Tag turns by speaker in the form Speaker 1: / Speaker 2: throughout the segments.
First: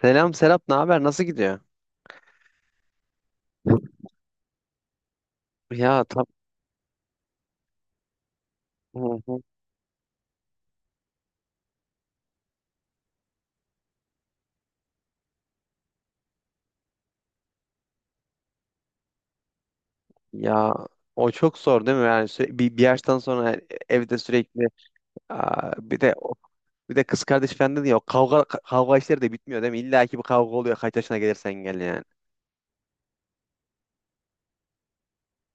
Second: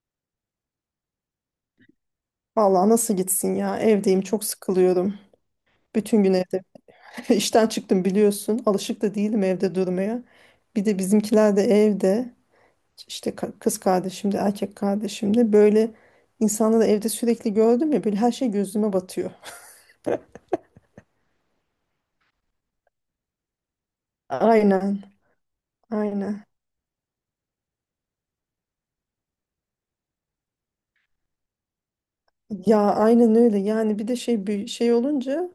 Speaker 1: Selam Serap, ne haber? Nasıl gidiyor?
Speaker 2: Vallahi nasıl gitsin ya? Evdeyim, çok sıkılıyorum.
Speaker 1: Ya
Speaker 2: Bütün
Speaker 1: tam.
Speaker 2: gün evde. İşten çıktım biliyorsun.
Speaker 1: Hı
Speaker 2: Alışık da
Speaker 1: hı.
Speaker 2: değilim evde durmaya. Bir de bizimkiler de evde. İşte kız kardeşim de erkek kardeşim de. Böyle insanları evde sürekli gördüm ya. Böyle her şey gözüme batıyor.
Speaker 1: Ya o çok zor değil mi? Yani bir yaştan sonra, yani evde sürekli.
Speaker 2: Aynen.
Speaker 1: Bir de
Speaker 2: Aynen.
Speaker 1: bir de kız kardeş falan dedi ya, o kavga, kavga işleri de bitmiyor değil mi? İlla ki bir kavga oluyor, kaç yaşına gelirsen gel yani.
Speaker 2: Ya aynen öyle. Yani bir de bir şey olunca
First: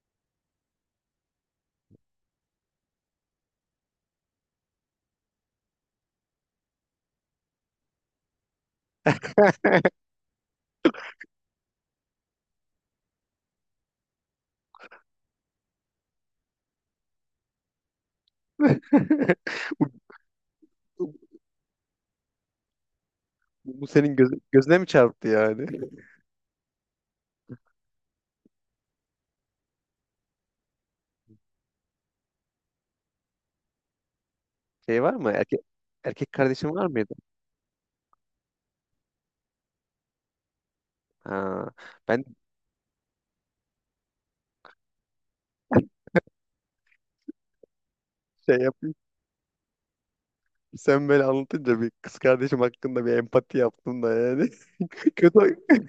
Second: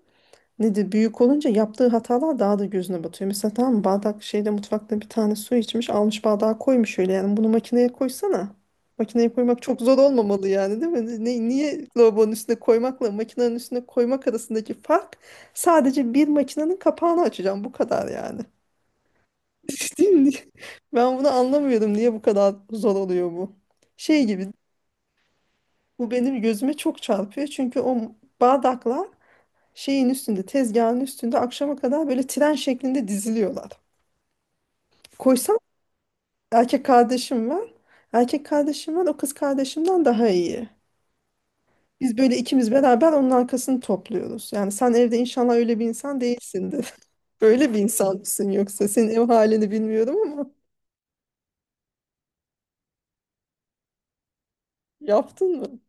Speaker 2: nedir, büyük olunca yaptığı hatalar daha da gözüne batıyor. Mesela tamam mı, bardak şeyde, mutfakta bir tane su içmiş, almış bardağa koymuş, öyle yani. Bunu makineye koysana. Makineye koymak çok zor olmamalı yani, değil mi? Niye lavabonun üstüne koymakla makinenin üstüne koymak arasındaki fark sadece bir makinenin kapağını açacağım, bu kadar yani.
Speaker 1: Bu,
Speaker 2: Değil mi?
Speaker 1: bu-
Speaker 2: Ben bunu anlamıyorum, niye bu kadar zor oluyor bu.
Speaker 1: bu senin
Speaker 2: Şey
Speaker 1: göz,
Speaker 2: gibi,
Speaker 1: gözüne mi çarptı yani?
Speaker 2: bu benim gözüme çok çarpıyor çünkü o bardaklar şeyin üstünde, tezgahın üstünde akşama kadar böyle tren şeklinde diziliyorlar.
Speaker 1: Şey var mı?
Speaker 2: Koysam
Speaker 1: Erkek kardeşin var
Speaker 2: erkek
Speaker 1: mıydı?
Speaker 2: kardeşim var. Erkek kardeşim var, o kız kardeşimden daha iyi.
Speaker 1: Ha,
Speaker 2: Biz
Speaker 1: ben
Speaker 2: böyle ikimiz beraber onun arkasını topluyoruz. Yani sen evde inşallah öyle bir insan değilsindir. Öyle bir insan mısın
Speaker 1: şey yap
Speaker 2: yoksa? Senin ev halini bilmiyorum ama
Speaker 1: sen böyle anlatınca bir kız kardeşim hakkında bir empati yaptım da yani. Kötü
Speaker 2: yaptın mı?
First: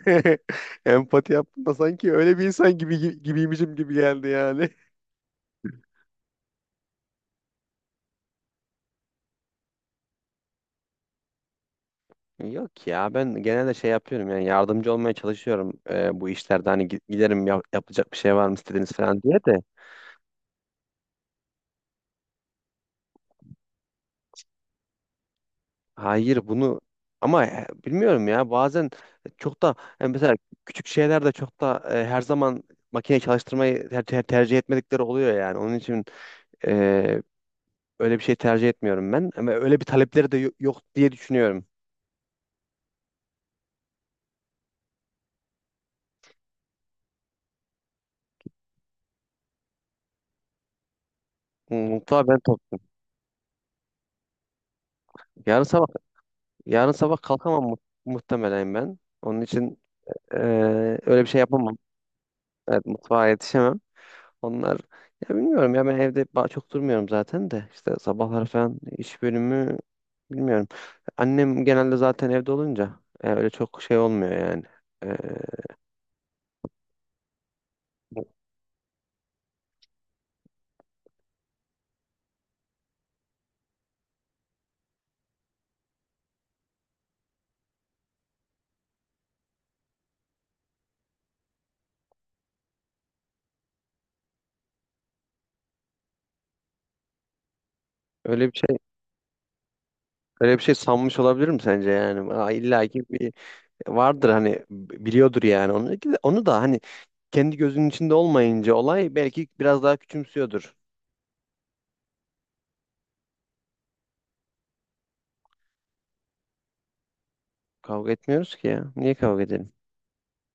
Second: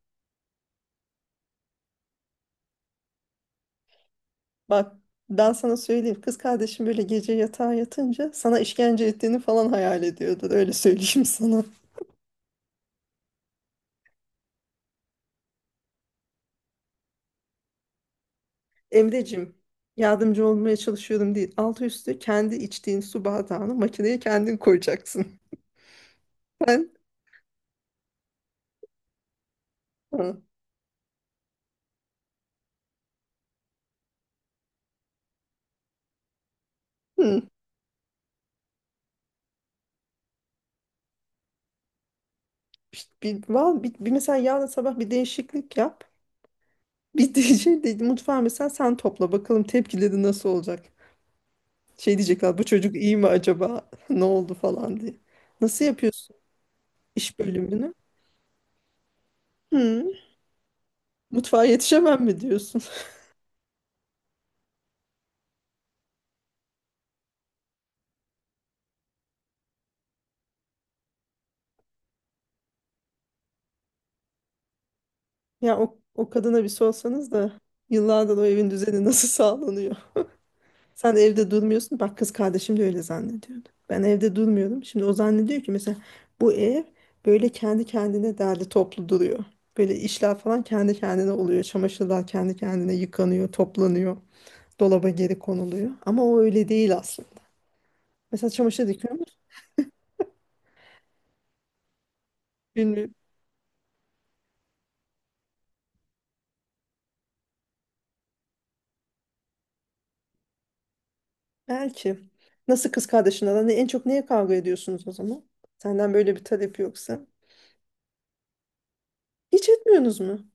Speaker 1: empati yaptım da sanki öyle bir insan gibi gibiymişim gibi geldi yani.
Speaker 2: Bak ben sana söyleyeyim. Kız kardeşim böyle gece yatağa yatınca sana işkence ettiğini falan hayal ediyordur. Öyle söyleyeyim sana.
Speaker 1: Yok ya, ben genelde şey yapıyorum yani, yardımcı olmaya çalışıyorum, bu işlerde hani giderim, yapılacak bir şey var mı istediğiniz falan diye
Speaker 2: Emreciğim,
Speaker 1: de
Speaker 2: yardımcı olmaya çalışıyorum değil. Altı üstü kendi içtiğin su bardağını makineye kendin koyacaksın.
Speaker 1: hayır bunu,
Speaker 2: Ben
Speaker 1: ama bilmiyorum ya, bazen çok da, yani mesela
Speaker 2: hı,
Speaker 1: küçük şeyler de çok da her zaman makine çalıştırmayı tercih etmedikleri oluyor, yani onun için
Speaker 2: hı.
Speaker 1: öyle bir şey tercih etmiyorum ben. Ama öyle bir talepleri de yok diye düşünüyorum.
Speaker 2: İşte bir mesela yarın sabah bir değişiklik yap. Bir diyecek de, mutfağı mesela sen topla bakalım tepkileri nasıl olacak. Şey
Speaker 1: Mutlaka ben
Speaker 2: diyecekler,
Speaker 1: top.
Speaker 2: bu çocuk iyi mi acaba ne oldu falan diye.
Speaker 1: Yarın
Speaker 2: Nasıl
Speaker 1: sabah
Speaker 2: yapıyorsun
Speaker 1: yarın sabah
Speaker 2: iş
Speaker 1: kalkamam
Speaker 2: bölümünü?
Speaker 1: muhtemelen ben. Onun için
Speaker 2: Hı,
Speaker 1: eee, öyle bir şey
Speaker 2: mutfağa
Speaker 1: yapamam.
Speaker 2: yetişemem mi diyorsun?
Speaker 1: Evet, mutfağa yetişemem. Onlar, ya bilmiyorum ya, ben evde çok durmuyorum zaten de, işte sabahlar falan iş bölümü bilmiyorum. Annem genelde zaten evde olunca öyle çok şey olmuyor yani. Eee,
Speaker 2: Ya o, o kadına bir sorsanız da yıllardır o evin düzeni nasıl sağlanıyor? Sen evde durmuyorsun. Bak kız kardeşim de öyle zannediyordu. Ben evde durmuyorum. Şimdi o zannediyor ki mesela bu ev böyle kendi kendine derli toplu duruyor. Böyle işler falan kendi kendine oluyor. Çamaşırlar kendi kendine yıkanıyor, toplanıyor. Dolaba geri konuluyor. Ama o öyle değil aslında. Mesela
Speaker 1: öyle bir şey
Speaker 2: çamaşır dikiyor musun?
Speaker 1: öyle bir şey sanmış olabilirim sence yani? Aa, illa ki
Speaker 2: Bilmiyorum.
Speaker 1: vardır hani, biliyordur yani onu. Onu da hani kendi gözünün içinde olmayınca, olay belki biraz daha küçümsüyordur.
Speaker 2: Belki. Nasıl kız kardeşinle aran? En çok neye kavga ediyorsunuz o zaman? Senden böyle bir talep yoksa.
Speaker 1: Kavga etmiyoruz ki ya. Niye kavga
Speaker 2: Hiç
Speaker 1: edelim?
Speaker 2: etmiyorsunuz mu?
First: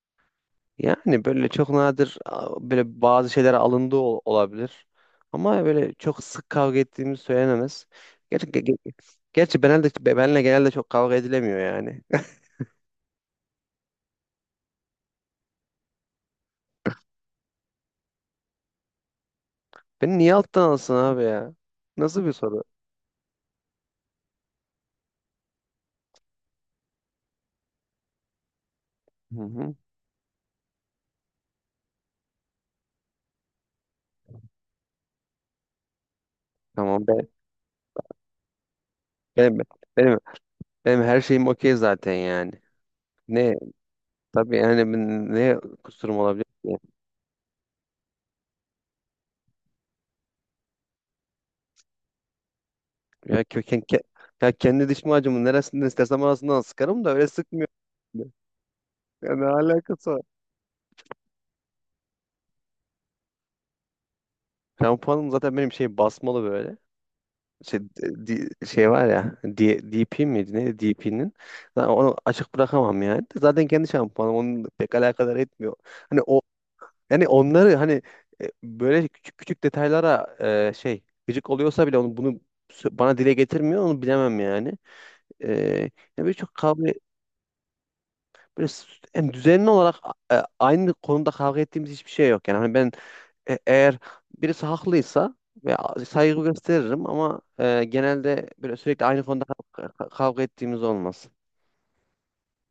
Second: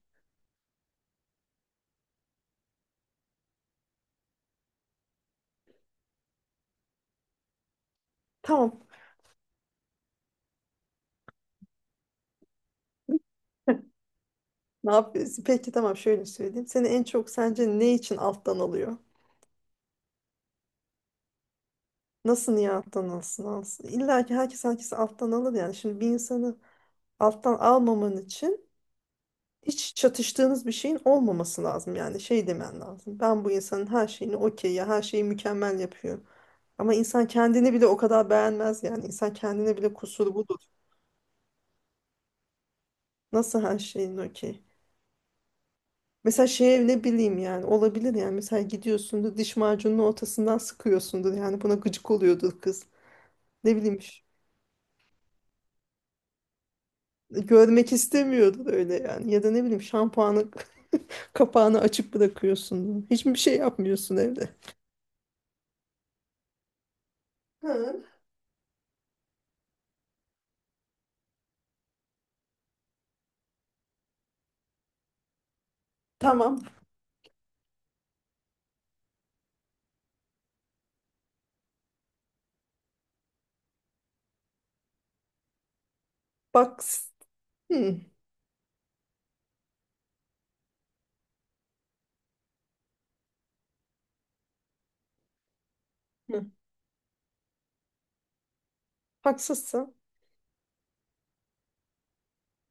Speaker 1: Yani böyle çok nadir böyle bazı şeyler alındığı olabilir. Ama böyle çok sık kavga ettiğimiz söylenemez. Gerçi, ge-
Speaker 2: Tamam.
Speaker 1: ge- gerçi, benle genelde çok kavga edilemiyor yani.
Speaker 2: Ne yapıyorsun? Peki tamam, şöyle söyleyeyim. Seni en çok sence ne için alttan alıyor?
Speaker 1: Beni niye alttan alsın abi ya? Nasıl bir
Speaker 2: Nasıl
Speaker 1: soru?
Speaker 2: niye alttan alsın? İlla ki herkes herkesi alttan alır yani. Şimdi bir insanı alttan almaman için
Speaker 1: Hı hı.
Speaker 2: hiç çatıştığınız bir şeyin olmaması lazım. Yani şey demen lazım: ben bu insanın her şeyini okey ya, her şeyi mükemmel yapıyor. Ama
Speaker 1: Tamam.
Speaker 2: insan
Speaker 1: ben,
Speaker 2: kendini bile o kadar beğenmez yani. İnsan
Speaker 1: benim,
Speaker 2: kendine bile
Speaker 1: benim,
Speaker 2: kusuru budur.
Speaker 1: benim her şeyim okey zaten yani. Ne.
Speaker 2: Nasıl her şeyin
Speaker 1: Tabii
Speaker 2: okey?
Speaker 1: yani ne kusurum olabilir
Speaker 2: Mesela
Speaker 1: ki?
Speaker 2: şey, ne bileyim yani, olabilir yani. Mesela gidiyorsundur, diş macununun ortasından sıkıyorsundur yani, buna gıcık oluyordur kız.
Speaker 1: Ya
Speaker 2: Ne
Speaker 1: köken
Speaker 2: bileyim
Speaker 1: ke- ya kendi diş macunu neresinden istersem arasından sıkarım da, öyle sıkmıyor.
Speaker 2: görmek istemiyordur öyle yani,
Speaker 1: Ya
Speaker 2: ya
Speaker 1: ne
Speaker 2: da ne bileyim
Speaker 1: alakası var?
Speaker 2: şampuanı kapağını açık bırakıyorsundur. Hiçbir şey yapmıyorsun evde.
Speaker 1: Şampuanım zaten benim şey basmalı böyle. Şey,
Speaker 2: Hı.
Speaker 1: şey var ya, DP miydi neydi, DP'nin onu açık bırakamam yani, zaten kendi şampuanım onun pek alakadar etmiyor, hani o,
Speaker 2: Tamam,
Speaker 1: yani onları hani böyle küçük küçük detaylara, şey gıcık oluyorsa bile onu bunu bana dile getirmiyor, onu bilemem yani. e, Ya birçok
Speaker 2: bak
Speaker 1: kavga
Speaker 2: hı.
Speaker 1: böyle yani düzenli olarak aynı konuda kavga ettiğimiz hiçbir şey yok. Yani hani ben eğer birisi haklıysa ve saygı
Speaker 2: Hı.
Speaker 1: gösteririm, ama genelde böyle sürekli aynı konuda
Speaker 2: Haksızsın,
Speaker 1: kavga ettiğimiz olmaz.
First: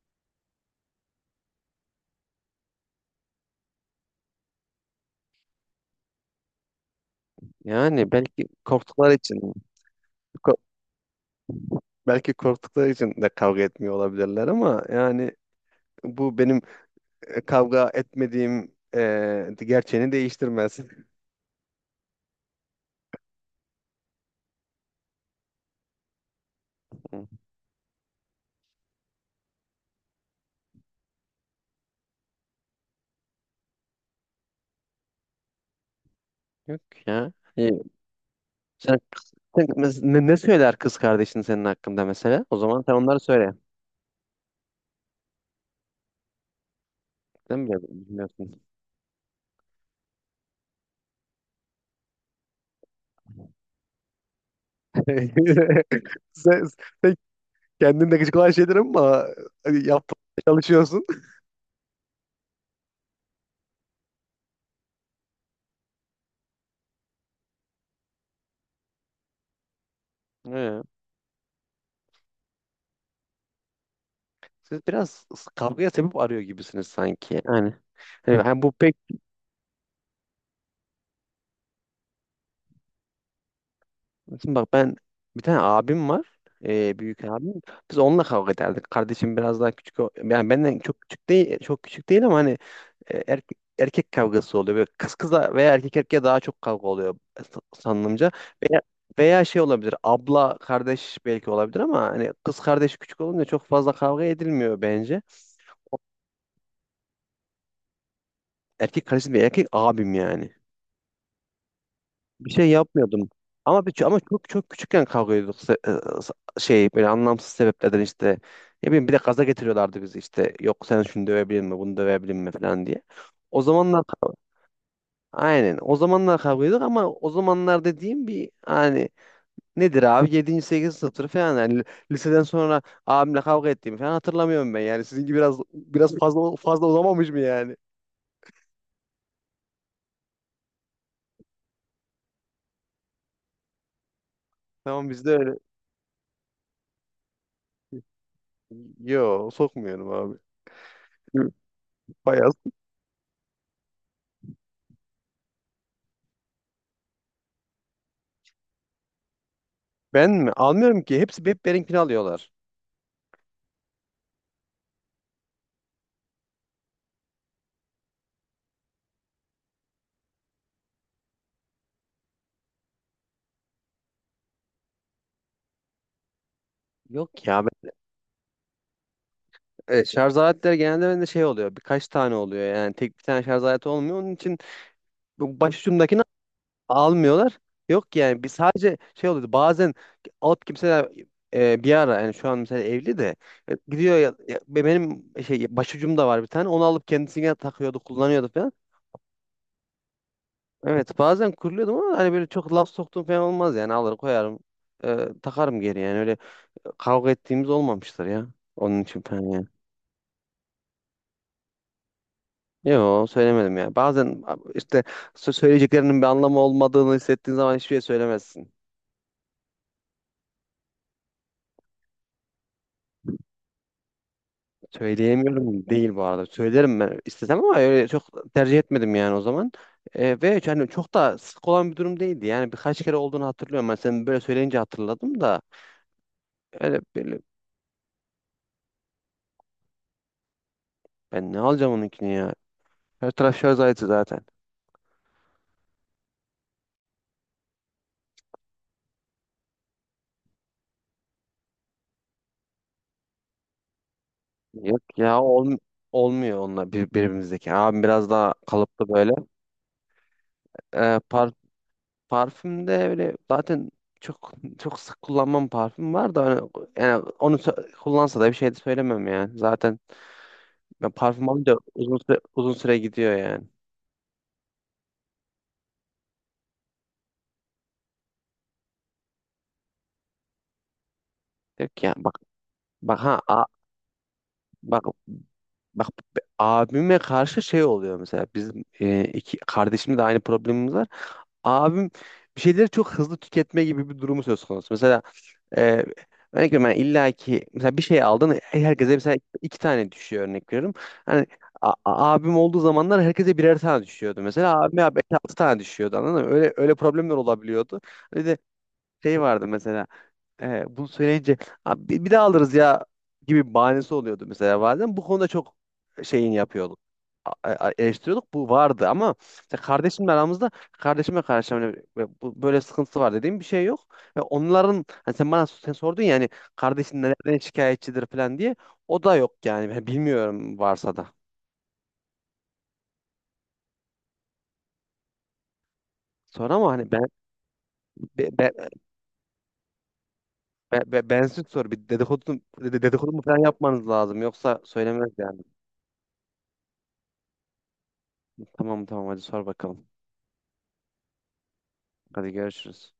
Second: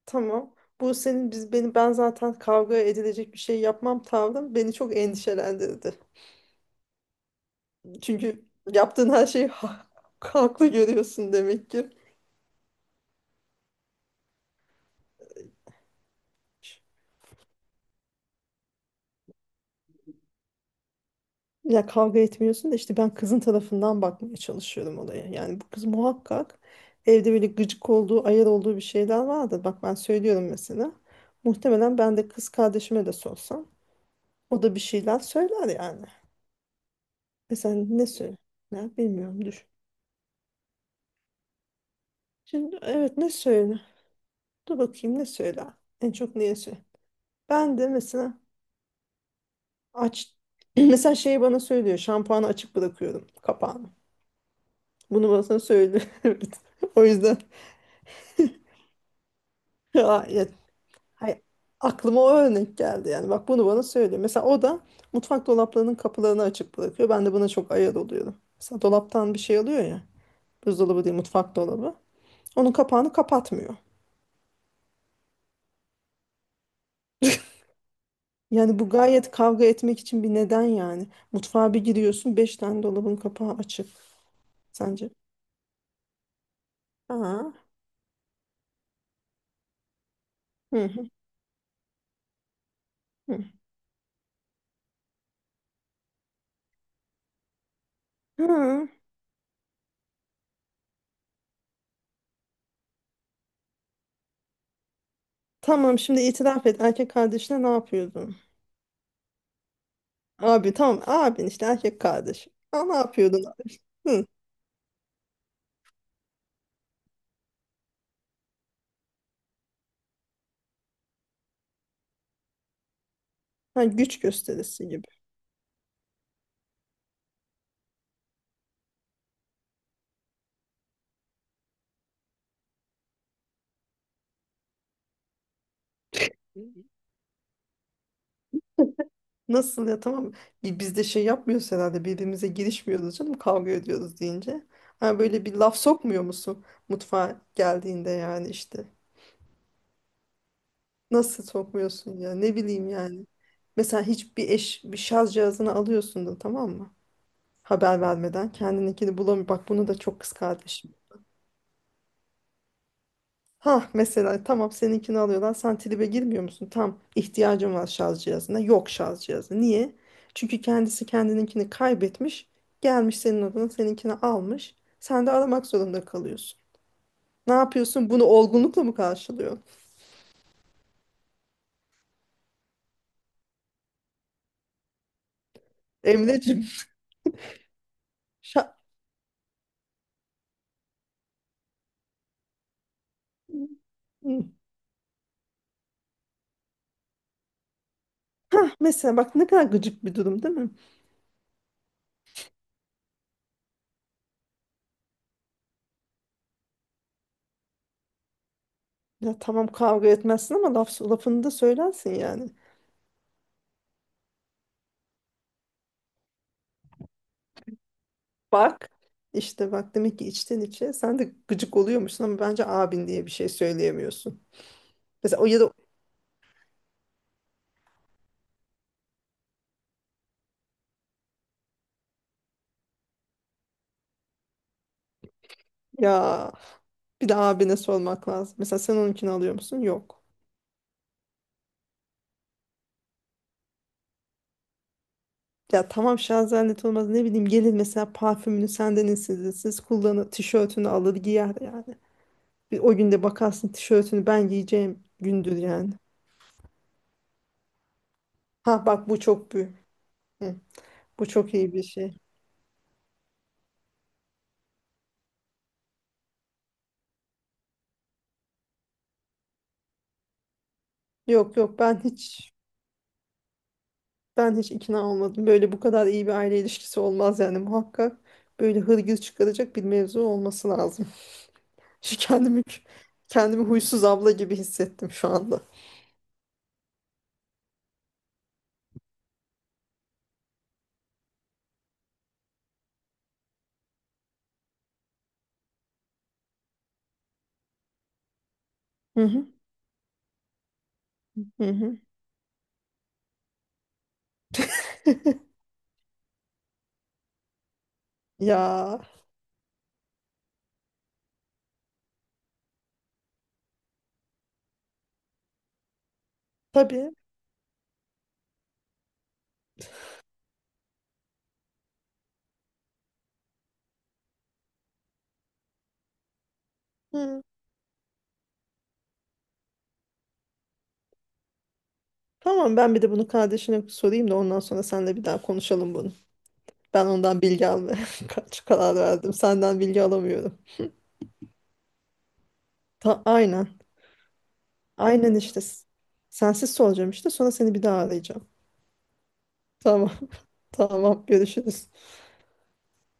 Speaker 2: tamam. Bu senin biz beni ben zaten kavga edilecek bir şey yapmam tavrım beni çok endişelendirdi.
Speaker 1: Yani
Speaker 2: Çünkü
Speaker 1: belki
Speaker 2: yaptığın
Speaker 1: korktukları
Speaker 2: her şeyi
Speaker 1: için, ko-
Speaker 2: haklı görüyorsun demek ki.
Speaker 1: belki korktukları için de kavga etmiyor olabilirler, ama yani bu benim kavga etmediğim gerçeğini değiştirmez.
Speaker 2: Ya kavga etmiyorsun da işte ben kızın tarafından bakmaya çalışıyorum olaya. Yani bu kız muhakkak
Speaker 1: Hı.
Speaker 2: evde böyle gıcık olduğu, ayar olduğu bir şeyler vardır. Bak ben söylüyorum mesela. Muhtemelen ben kız kardeşime de sorsam o da bir şeyler söyler yani.
Speaker 1: Yok ya. İyi.
Speaker 2: Mesela ne söyler,
Speaker 1: Sen,
Speaker 2: bilmiyorum,
Speaker 1: sen
Speaker 2: düşün.
Speaker 1: ne söyler kız kardeşin senin hakkında mesela? O
Speaker 2: Şimdi
Speaker 1: zaman sen
Speaker 2: evet,
Speaker 1: onları
Speaker 2: ne
Speaker 1: söyle.
Speaker 2: söyler? Dur bakayım ne söyler? En çok neye söyler?
Speaker 1: Sen
Speaker 2: Ben
Speaker 1: bile
Speaker 2: de mesela
Speaker 1: bilmiyorsun.
Speaker 2: aç mesela şeyi bana söylüyor. Şampuanı açık bırakıyorum kapağını. Bunu bana söylüyor. Evet.
Speaker 1: Sen,
Speaker 2: O
Speaker 1: sen
Speaker 2: yüzden
Speaker 1: kendin de gıcık olan şeyler ama hani
Speaker 2: ya,
Speaker 1: yapmaya çalışıyorsun.
Speaker 2: hayır, aklıma o örnek geldi yani. Bak bunu bana söylüyor. Mesela o da mutfak dolaplarının kapılarını açık bırakıyor. Ben de buna çok ayar oluyorum. Mesela dolaptan bir şey alıyor ya.
Speaker 1: He.
Speaker 2: Buzdolabı değil, mutfak dolabı. Onun kapağını kapatmıyor.
Speaker 1: Siz biraz kavgaya sebep arıyor gibisiniz sanki. Yani, hani bu
Speaker 2: Yani bu
Speaker 1: pek...
Speaker 2: gayet kavga etmek için bir neden yani. Mutfağa bir giriyorsun, beş tane dolabın kapağı açık.
Speaker 1: Şimdi bak, ben
Speaker 2: Sence?
Speaker 1: bir tane abim var. Büyük
Speaker 2: Ha.
Speaker 1: abim. Biz onunla kavga ederdik. Kardeşim biraz daha küçük. Yani benden
Speaker 2: Hı
Speaker 1: çok
Speaker 2: hı
Speaker 1: küçük değil, çok küçük değil, ama hani e,
Speaker 2: hı.
Speaker 1: erkek, erkek kavgası oluyor. Böyle kız kıza veya erkek erkeğe daha çok kavga oluyor sanılımca. Veya,
Speaker 2: Hı.
Speaker 1: veya şey olabilir, abla kardeş belki olabilir, ama hani kız kardeş küçük olunca çok fazla kavga edilmiyor bence.
Speaker 2: Tamam şimdi itiraf et. Erkek kardeşine ne yapıyordun?
Speaker 1: Erkek kardeşim değil, erkek abim yani.
Speaker 2: Abi tamam, abin işte erkek kardeş.
Speaker 1: Bir şey
Speaker 2: Ha, ne
Speaker 1: yapmıyordum.
Speaker 2: yapıyordun abi?
Speaker 1: Ama ama
Speaker 2: Hı.
Speaker 1: çok çok küçükken kavga ediyorduk. Sa- Şey, böyle anlamsız sebeplerden işte, ne bileyim, bir de gaza getiriyorlardı bizi işte, yok sen şunu dövebilir mi bunu dövebilir mi falan diye. O
Speaker 2: Ha,
Speaker 1: zamanlar,
Speaker 2: güç gösterisi gibi.
Speaker 1: aynen. O zamanlar kavga ediyorduk, ama o zamanlar dediğim bir hani, nedir abi, yedinci sekizinci sınıftır falan yani, liseden sonra abimle kavga ettiğimi falan hatırlamıyorum ben. Yani sizinki biraz fazla uzamamış mı yani?
Speaker 2: Nasıl ya, tamam. Biz de şey yapmıyoruz herhalde, birbirimize girişmiyoruz canım kavga ediyoruz deyince.
Speaker 1: Tamam,
Speaker 2: Ha
Speaker 1: bizde
Speaker 2: böyle bir
Speaker 1: öyle.
Speaker 2: laf sokmuyor musun mutfağa geldiğinde yani işte.
Speaker 1: Yo, sokmuyorum abi.
Speaker 2: Nasıl sokmuyorsun ya,
Speaker 1: Bayağı.
Speaker 2: ne bileyim yani. Mesela hiçbir eş, bir şarj cihazını alıyorsun da tamam mı? Haber vermeden kendininkini bulamıyor. Bak bunu da çok
Speaker 1: Ben
Speaker 2: kız.
Speaker 1: mi? Almıyorum ki. Hepsi hep benimkini alıyorlar.
Speaker 2: Ha mesela, tamam, seninkini alıyorlar. Sen tribe girmiyor musun? Tam ihtiyacım var şarj cihazına. Yok şarj cihazı. Niye? Çünkü kendisi kendininkini kaybetmiş. Gelmiş senin odana seninkini almış. Sen de aramak zorunda kalıyorsun.
Speaker 1: Yok
Speaker 2: Ne
Speaker 1: ya.
Speaker 2: yapıyorsun? Bunu olgunlukla mı karşılıyorsun?
Speaker 1: Evet, şarj aletleri genelde bende şey oluyor. Birkaç tane oluyor yani. Tek bir tane şarj aleti olmuyor. Onun için bu başucumdakini
Speaker 2: Emreciğim.
Speaker 1: almıyorlar. Yok yani, biz
Speaker 2: şa-
Speaker 1: sadece şey oluyordu bazen, alıp kimseler, bir ara yani şu an mesela evli de, gidiyor ya,
Speaker 2: hı.
Speaker 1: benim şey başucum da var bir tane, onu alıp kendisine takıyordu kullanıyordu falan.
Speaker 2: Hah, mesela bak ne kadar gıcık bir durum, değil mi?
Speaker 1: Evet bazen kuruluyordum, ama hani böyle çok laf soktuğum falan olmaz yani, alır koyarım, e, takarım geri yani, öyle kavga ettiğimiz olmamıştır ya, onun için
Speaker 2: Ya
Speaker 1: falan
Speaker 2: tamam
Speaker 1: yani.
Speaker 2: kavga etmezsin ama lafını da söylersin yani.
Speaker 1: Yok söylemedim ya. Bazen işte söyleyeceklerinin bir anlamı olmadığını hissettiğin zaman hiçbir şey söylemezsin.
Speaker 2: Bak işte, bak demek ki içten içe sen de gıcık oluyormuşsun ama bence abin diye bir şey söyleyemiyorsun. Mesela o ya da
Speaker 1: Söyleyemiyorum değil bu arada. Söylerim ben istesem, ama öyle çok tercih etmedim yani o zaman. Ve yani çok da sık olan bir durum değildi. Yani birkaç kere olduğunu hatırlıyorum. Ben, sen böyle söyleyince hatırladım da
Speaker 2: ya
Speaker 1: öyle
Speaker 2: bir de
Speaker 1: böyle,
Speaker 2: abine sormak lazım. Mesela sen onunkini alıyor musun? Yok.
Speaker 1: ben ne alacağım onunkini ya. Her taraf şarj aleti zaten.
Speaker 2: Ya tamam şarj olmaz, ne bileyim, gelir mesela parfümünü senden esirsiz kullanır, tişörtünü alır giyer yani. Bir o günde bakarsın, tişörtünü ben giyeceğim
Speaker 1: Yok ya,
Speaker 2: gündür yani.
Speaker 1: olmuyor onunla, birbirimizdeki. Abim biraz daha
Speaker 2: Ha
Speaker 1: kalıplı
Speaker 2: bak bu
Speaker 1: böyle.
Speaker 2: çok büyük. Hı,
Speaker 1: E,
Speaker 2: bu
Speaker 1: par,
Speaker 2: çok iyi bir şey.
Speaker 1: Parfümde öyle zaten, çok çok sık kullanmam, parfüm var da hani- yani onu kullansa da bir şey de söylemem yani. Zaten ben parfüm
Speaker 2: Yok
Speaker 1: alınca
Speaker 2: yok, ben
Speaker 1: uzun süre,
Speaker 2: hiç
Speaker 1: uzun süre gidiyor yani.
Speaker 2: ben hiç ikna olmadım. Böyle bu kadar iyi bir aile ilişkisi olmaz yani muhakkak. Böyle hırgür çıkaracak bir mevzu olması lazım.
Speaker 1: Diyor ki ya
Speaker 2: Şu
Speaker 1: bak,
Speaker 2: kendimi
Speaker 1: bak ha
Speaker 2: Kendimi
Speaker 1: a-
Speaker 2: huysuz abla gibi
Speaker 1: bak
Speaker 2: hissettim şu anda.
Speaker 1: bak, abime karşı şey oluyor mesela, bizim iki kardeşimle de aynı problemimiz var. Abim bir şeyleri çok hızlı tüketme gibi bir durumu söz konusu. Mesela e, örnek veriyorum, ben illa ki mesela bir şey aldın, herkese
Speaker 2: Hı
Speaker 1: mesela
Speaker 2: hı,
Speaker 1: iki tane düşüyor örnek veriyorum. Hani
Speaker 2: hı
Speaker 1: a-
Speaker 2: hı.
Speaker 1: a- abim olduğu zamanlar herkese birer tane düşüyordu. Mesela abime abi altı tane düşüyordu, anladın mı? Öyle öyle problemler olabiliyordu. Bir de
Speaker 2: Ya
Speaker 1: şey vardı mesela, bunu söyleyince "Abi bir daha alırız ya" gibi bahanesi oluyordu mesela bazen. Bu konuda çok şeyin yapıyorduk.
Speaker 2: tabii.
Speaker 1: Eleştiriyorduk. Bu vardı, ama işte kardeşimle aramızda, kardeşime karşı hani böyle böyle sıkıntısı var dediğim bir şey yok. Ve onların hani sen sordun ya hani, kardeşin
Speaker 2: Hı.
Speaker 1: nereden şikayetçidir falan diye. O da yok yani. Ben bilmiyorum, varsa da.
Speaker 2: Tamam, ben bir de bunu kardeşine sorayım da ondan sonra seninle bir daha konuşalım bunu.
Speaker 1: Sonra ama
Speaker 2: Ben
Speaker 1: hani
Speaker 2: ondan bilgi almaya
Speaker 1: be,
Speaker 2: kaç
Speaker 1: be,
Speaker 2: karar verdim. Senden bilgi alamıyorum.
Speaker 1: bensiz sor, bir
Speaker 2: Ta
Speaker 1: dedikodu mu falan
Speaker 2: aynen.
Speaker 1: yapmanız lazım, yoksa söylemez
Speaker 2: Aynen işte.
Speaker 1: yani.
Speaker 2: Sensiz soracağım işte. Sonra seni bir daha arayacağım.
Speaker 1: Tamam tamam, hadi sor bakalım.
Speaker 2: Tamam. Tamam. Görüşürüz.
Speaker 1: Hadi görüşürüz.